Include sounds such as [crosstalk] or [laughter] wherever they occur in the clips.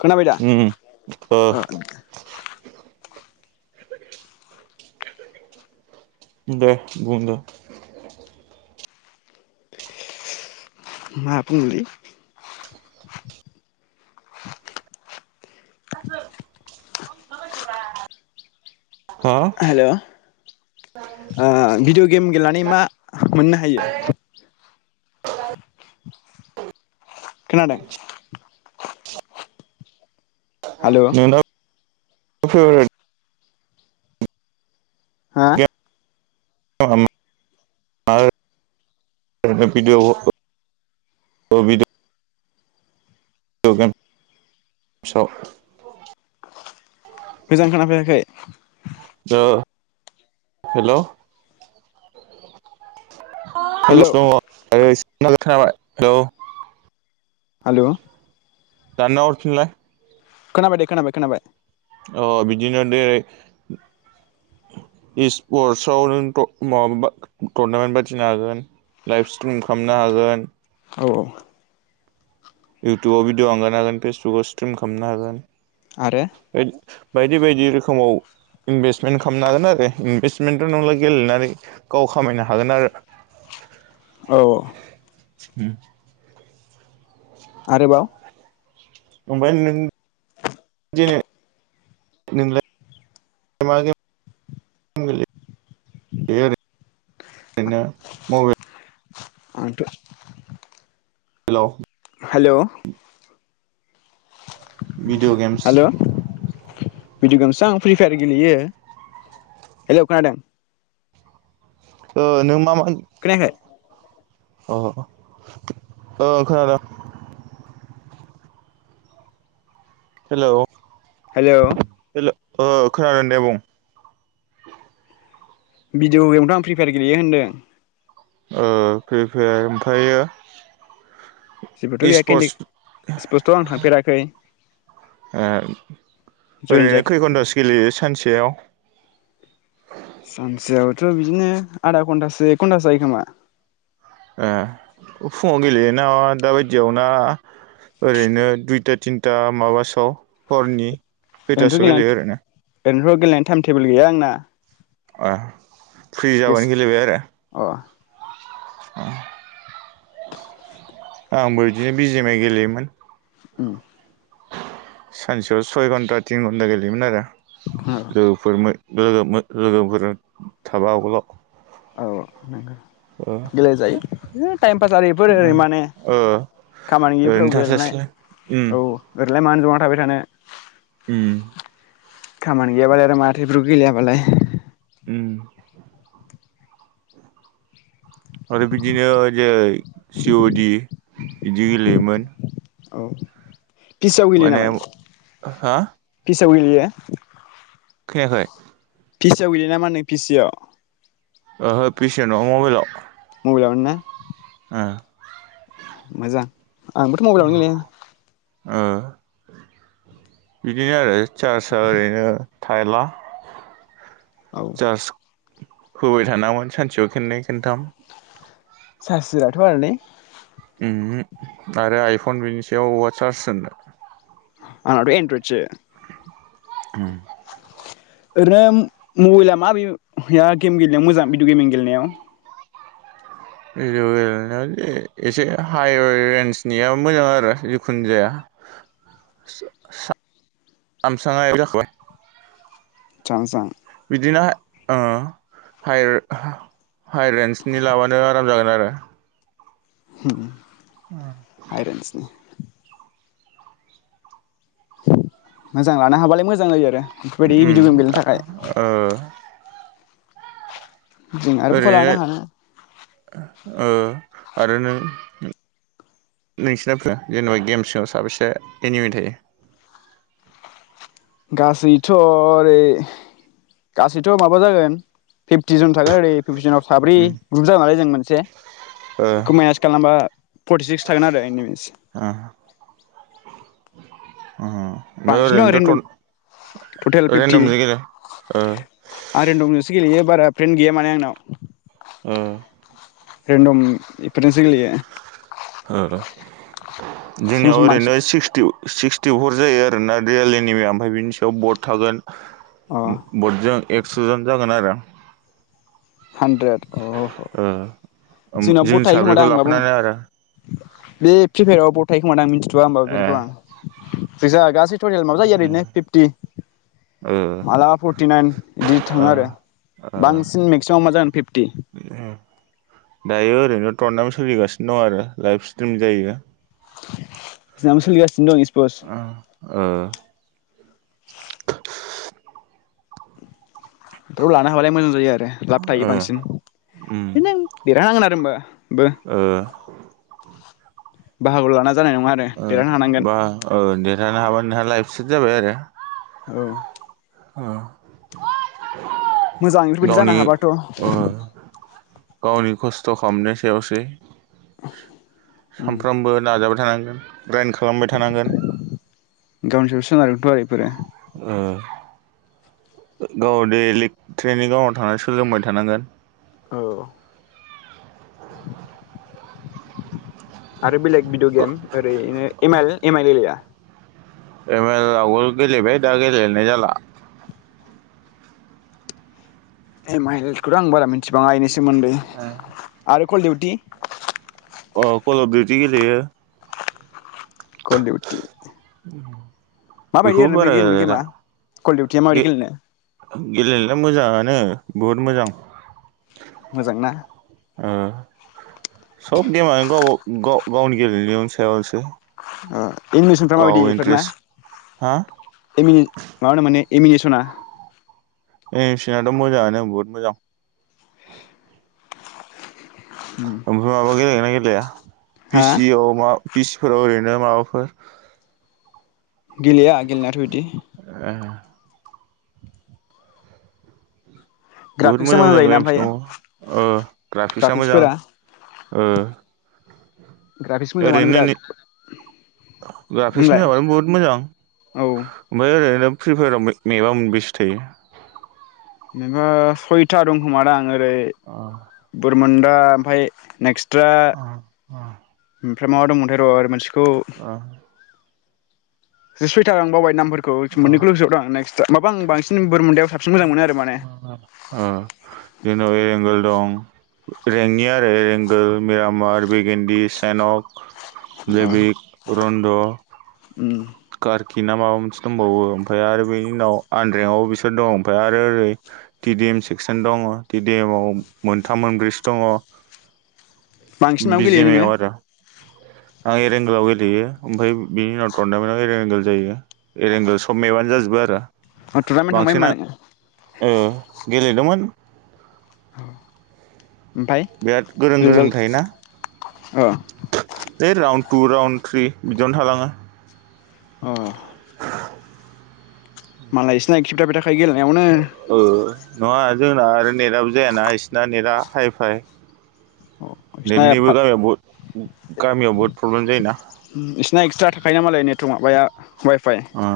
खोनाबाय दा ओम औ [inaudible] दे बुंदो मा बुंनोलै? हो हेल' ओ भिडिअ' गेम गेलेनानै मा मोननो हायो? खोनादों हेल' फेब्रेट हा हो मा video game video video game स मोजां खोना फैयाखै ओ हेल' हेल' हेलस दं‌ हाय‌ गायस खोनाबाय खोनाबाय औ हेल' दानना हरफिनलाय। खोनाबाय दे खोनाबाय खोनाबाय। ओ बिदिनो जेरै स्पर्टसआव माबा टरनामेन्ट बादिनो हागोन लाइभ स्ट्रिम खालामनो हागोन औ औ इउटुबाव भिडिअ आंगारनो हागोन फेसबुकाव स्ट्रिम खालामनो आरो हागोन। [inaudible] बायदि बायदि रोखोमाव इनभेस्टमेन्ट खालामनो हागोन आरो इनभेस्टमेन्टथ' नंला गेलेनानै गाव खामायनो हागोन आरो। औ उम आरो बाव [unintelligible] आंथ' hello hello video games video गेमसा आं फ्रि फायार गेलेयो हेलौ खोनादों? ओ नों मा मा खोनायाखै? ओ ओं खोनादों। हेलौ हेलौ ओ खोनादों दे बुं भिडिअ गेमथ आं प्रिपायार गेलेयो होनदों ओ प्रिफायार ओमफ्रायो जेबोथ गैया इस्पर्टस केन्दि स्पस्थखौथ आं थांफेराखै ए जयेन ओरैनो जायाखै खै खन्थासो गेलेयो सानस सेयाव सानसेयावथ बिदिनो आधा घन्टासो एक घन्टासो जायो खोमा एह फुङाव गेलेयोना दाबायदियावना ओरैनो दुइथा थिनथा माबा सोआव हरनि ओरैनोथ' खैयथासोआव गेलेनाय गेलेयो ओरैनो ओरैनोथ गेलेनायनि टाइम टेबोल गैया आंना ए फ्रि गेस जाबानो गेलेबाय आरो अ [inaudible] आंबो इदिनो बिजिमाइ गेलेयोमोन उम सानसेयाव सय घन्टा तिन घन्टा गेलेयोमोन आरो औ लोगोफोर मो लोगोमोन लोगोफोरजो थाबा आगोलाव औ नंगौ गेले जायो टाइम पास आरो बेफोर ओरै माने ओ खामानि गैयिफोराव ओरैनो गेलेनाय थास्लायस्लाय उम औ ओरैलाय मानो जना थाबाय थानायानो उम खामानि गैयाबालाय आरो माथो बेफोरखौ गेलेयाबालाय उम आरो बिदिनो जे सि अ डि बिदि गेलेयोमोन औ पिसिआव गेलेयो माने नामा हा? [unintelligible] गेलेयो खैयाखै पिसिआव गेलेयो ना मानो पिसिआव ओहो पिसिआव नङा मबाइलाव। मबाइलावनो ना? ओ मोजां आंबोथो मबाइलावनो गेलेयो। ओ बिदिनो आरो चार्चआ ओरैनो थायाला [unintelligible] औ होबाय थानाङामोन सानसेयाव खेननै खोनथाम सार्स होआथ' आरो ने उमहो आरो आइफन बिनि सायाव औहा चार्ज जानो। आंनाथ' एनरइदसो उम ओरैनो मबेइला माबेआ गेम गेलेनायाव मोजां भिदिअ' गेमिं गेलेनायाव [unintelligible] इसे [unintelligible] रेन्जनिया मोजां आरो जिखिनु जाया [unintelligible] चांसां बिदिनो ओ हाय हाइ रेन्सनि लाबानो आराम जागोन। आरो होम हायरेनसनि मोजां लानो हाबालाय मोजां जायो आरो बेफोरबायदि उम भिडिअ' गेम गेलेनो थाखाय। ओ जों आरो पक' ओरैनो लानो हानो ओ आरो नों नोंसिना [unintelligible] जेनेबा गेम्साव साबेसे एनिमि थायो? गासैथ' ओरै गासैथ' माबा जागोन फिफ्टि जन थागोन ओरै [unintelligible] साब्रै उम ग्रुप जानानै जों मोनसे ओ क माइनास खालामबा फर्टि सिक्स थागोन आरो एनिमिस आ बांसिनथ' आं रेन्दम ओमफ्राय टटेल फिफ्टि ओरैनोथ' आं [unintelligible] रेन्दमजोंसो गेलेयो बारा फ्रेन्ड गैया माने आंनाव। ओ रेन्दम इफोरजोंसो गेलेयो। हो ओ सम जोंनियाव सम ओरैल' बांसिन सिक्सटि। सिक्सटि फर जायो आर ना रियलिनि ओमफ्राय बिनि सायाव बड अ थागोन। [unintelligible] एक्सजन जागोन आरो हानद्रेड अ अ ओ जोंनाव जों बद थायो खोमा साब्रैखौ दां माबा लाफानानै आरो बे प्रिफाययाराव बद थायो खोमा दां मिथि थ आ होनबाबो ए फेरखौ होआ आं जोजा गासै टटेल माबा जायो आरो इदिनो फिफ्टि ओ मालाबा फरटिनाइन इदि ओ थाङो आरो ओ बांसिन बेव माजागोन फिफटि दायो ओरैनो टरनामेन्ट सोलिगासिनो दं आरो लाइभ स्ट्रिम जायो। जोनाबो सोलिगा ओ ओ बेफोरखौ लानो हाबालाय मोजां जायो आरो लाब थायो बांसिन उम दिनो देरहानांगोन आरो होमबा बो ओ बाहागो लाना जानाय नङा आरो ओ देरहानो हानांगोन बा ओ देरहानो हाबा नोंहा लाइफ सेब जाबाय आरो औ ओ मोजां इफोरबायदि गावनि जानो हाबाथ' ओ गावनि खस्थ' खामनाय सायावसो सो-सामफ्रामबो नाजाबा थानांगोन। ग्राइन्ड खालामबाय थानांगोन [inaudible] गावनि सायाव सोनारोथ' बेफोरो ओ गाव देलिक ट्रेइनिं ग्रावनाव थांनानै सोलोंबाय थानांगोन। औ आरो बेलेग भिडिअ गेम ओरैनो एम आइल एम आइल गेलेया? एम एल आवगोल गेलेबाय दा गेलेनाय जाला। एम आइलखौथ' आं बारा मि थिबाङा इनि सोमोन्दै आरो कलडिउटि। अ कल अब दिउटि गेलयो। कलदिउटि। [unintelligible] माबायदि बेखौबो ओरैनो बे बारा गेलेनो गेमा गेलेला कल डिउटिया माबायदि गेलेनो? गेलेनायला मोजाङानो बहुद मोजां। मोजांना ओ सब गेमानो गावबा गाव- गावनि गेलेनायनि सायावसो। ओ एनिमिसनफ्रा माबायदि गाव बेफोरना इन्ट्रेस्ट हा एमि-मा होनो माने। एमिनेसना एनिमिसनाथ' मोजाङानो बहुत मोजां। उम आमफ्राय माबा [unintelligible] गेलेआ फि हा सि अ मा? बिसफोरा ओरैनो माबाफोर। गेलेया गेलेनायाथ इदि। ओ बहुत ग्राफिक्सआ मोजां मोजां जायोना एमस दङ ओमफ्रायो ओ-ग्राफिक्सआ मोजां ग्राफिक्सफोरा ओ- ग्राफिक्स मोजां मानो ओरैनो बिराद ग्राफिक्स बुंलाय मोजांबानो बहुद मोजां औ ओमफ्राय ओरैनो प्रिफायाराव मे- मेबा मोनबैसे थायो? नोङो सयथा दं खोम दां। ओरै बुर मोनदा ओमफफ्राय नेक्स्ट। अ अ फ्राय दंमोनथाय र आरो मोनस खौ सुइटार आं बावबाय नामफोर। खौ मोननैखौ'सो आं नेक्स् माबा आं बांसिन बोर मोनदा। ओ-जोंनाव एरंगोल दं। रेंनि आरो रेंगोल मिरामार बिगन्दि सेनक। अ लेबिख। टरनन्द उम। खि ना माबा मोनसे दंबावोओमफाय आरो बेनि उनाव आनरेंआव बिसोर दं। ओमफाय आरो ओरै टि डि एम सेक्सन दङ टि डि एम आव मोनथाम मोनब्रैसो दङ। बांसिन मायाव गेलेयो नोङो? बिजिएमआव आरो आं एरेंगोलाव गेलेयो ओमफ्राय बिनि उनाव टरनामेन्टाव एरेंगोल जायो एरेंगोल सब मेबानो जाजोबो आरो। टुरनामेट थांबाय होनबा नोङो? औ गेलेदोंमोन। [inaudible] बिराद गोरों गोरों रिजाल्ट थायोना अ बै राउ टु राउन्ड थ्रि बिदियावनो थालाङो अ मालाय इसिना एकटिब थाबा खायोनो ओ नआ जोंना आरो नेटआबो जायाना इसिना नेटआ हाइ फाइ बिसिना नेटनिबो गामियाव गामियाव बहुत प्रब्लेम जायोना। बिसिना एक्सट्रा थाखायो मालाय नेटवं माबाया वायफाय ओ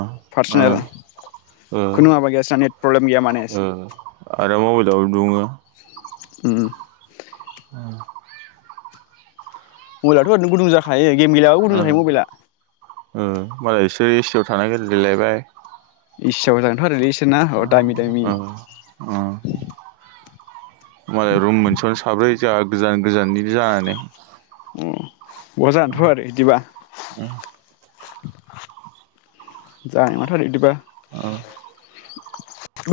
ओ पारसनेल ओ खुनु माबा गैया नेट प्रब्लेम गैया माने। ओ आरो मबाइलाव दुङो उम उम मबेलआथ' ओरैनोु गुदुं जाखायो। गेम गेलेयाबो गदुं जाहायो मबाइला। मालायसो ए सि आव थाना गेम गेलेलायबाय। ए सि आव जागोनथ' आरोलै। ना अ दामि दामि ओ ओ मालाय रुम मोनसेयावनो साब्रै जोंहा गोजान गोजाननि जानानै ओम मोजांथ आरो इदिबा ओ जानाय नङाथ' आरो इदिबा। ओ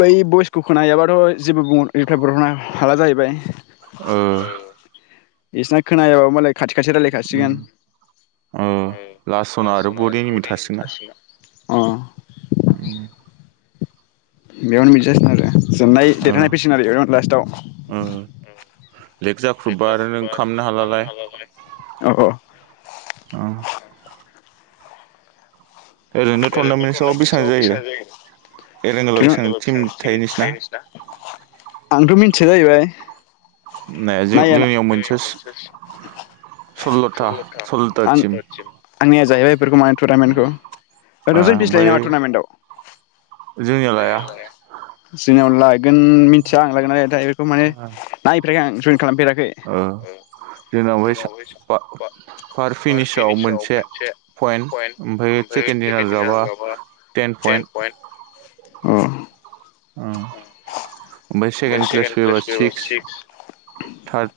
बै बइसखौ खोनायाबाथ' जेबो बुंहर [unintelligible] हाला जाहैबाय ओ इसना खोनाया मालाय। खाथि खाथि उम रायजलायखासिगोन। ओ लास्ट सना आरो बड एनिमिट थासिगोना अ उम बेयावनो बिदि जासिनो आरो जेननाय ओ देरनाय फैसिगोन आरो बे लास्टआव। ओ लेग जाख्रुबबा आरो नों खालामनो हालालाय ओ ओरैनो टुरनामेन्टसआव बेसेबां जायो एरेंगलाव बेसेबां टिम थायो नोंसिना? आंथ' मिथिया जाहैबाय। [inaudible] नाय जों नाया जोंनियाव मोनसे सल्ल'था सल्ल'था आं टिम ओ आंनिया जाहैबाय इफोरखौ माने टुटामेन्टखौ ओ दजौ फिस लायो ओमफ्राय नामा टुनामेन्टाव जोंनिया लाया जोंनियाव लागोन मिथिया आं लागोन ना लायाथाय बेफोरखौ माने नायफेराखै आं जयेन खालामफेराखै ओ जोंनाव बायसा बा पार फिनिसाव मोनसे पइन्ट ओमफ्राय सेकेणड दिनार जाबा टेन पइन्ट। अ ओ ओमफाय सेकेन्ड प्लेस फैबा सिक्स थार्द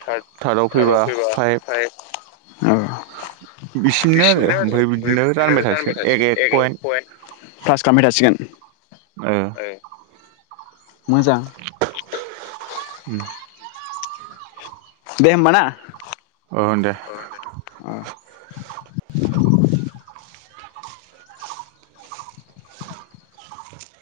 थार्दआव फैबा फाइभ। औ बिसिमनो आरो ओमफ्राय बिदिनो रानबाय थासिगोन एक एक पइन्ट प्लास खामबाय थासिगोन। मोजां उम दे होमबा ना? औ दे अ [inaudible]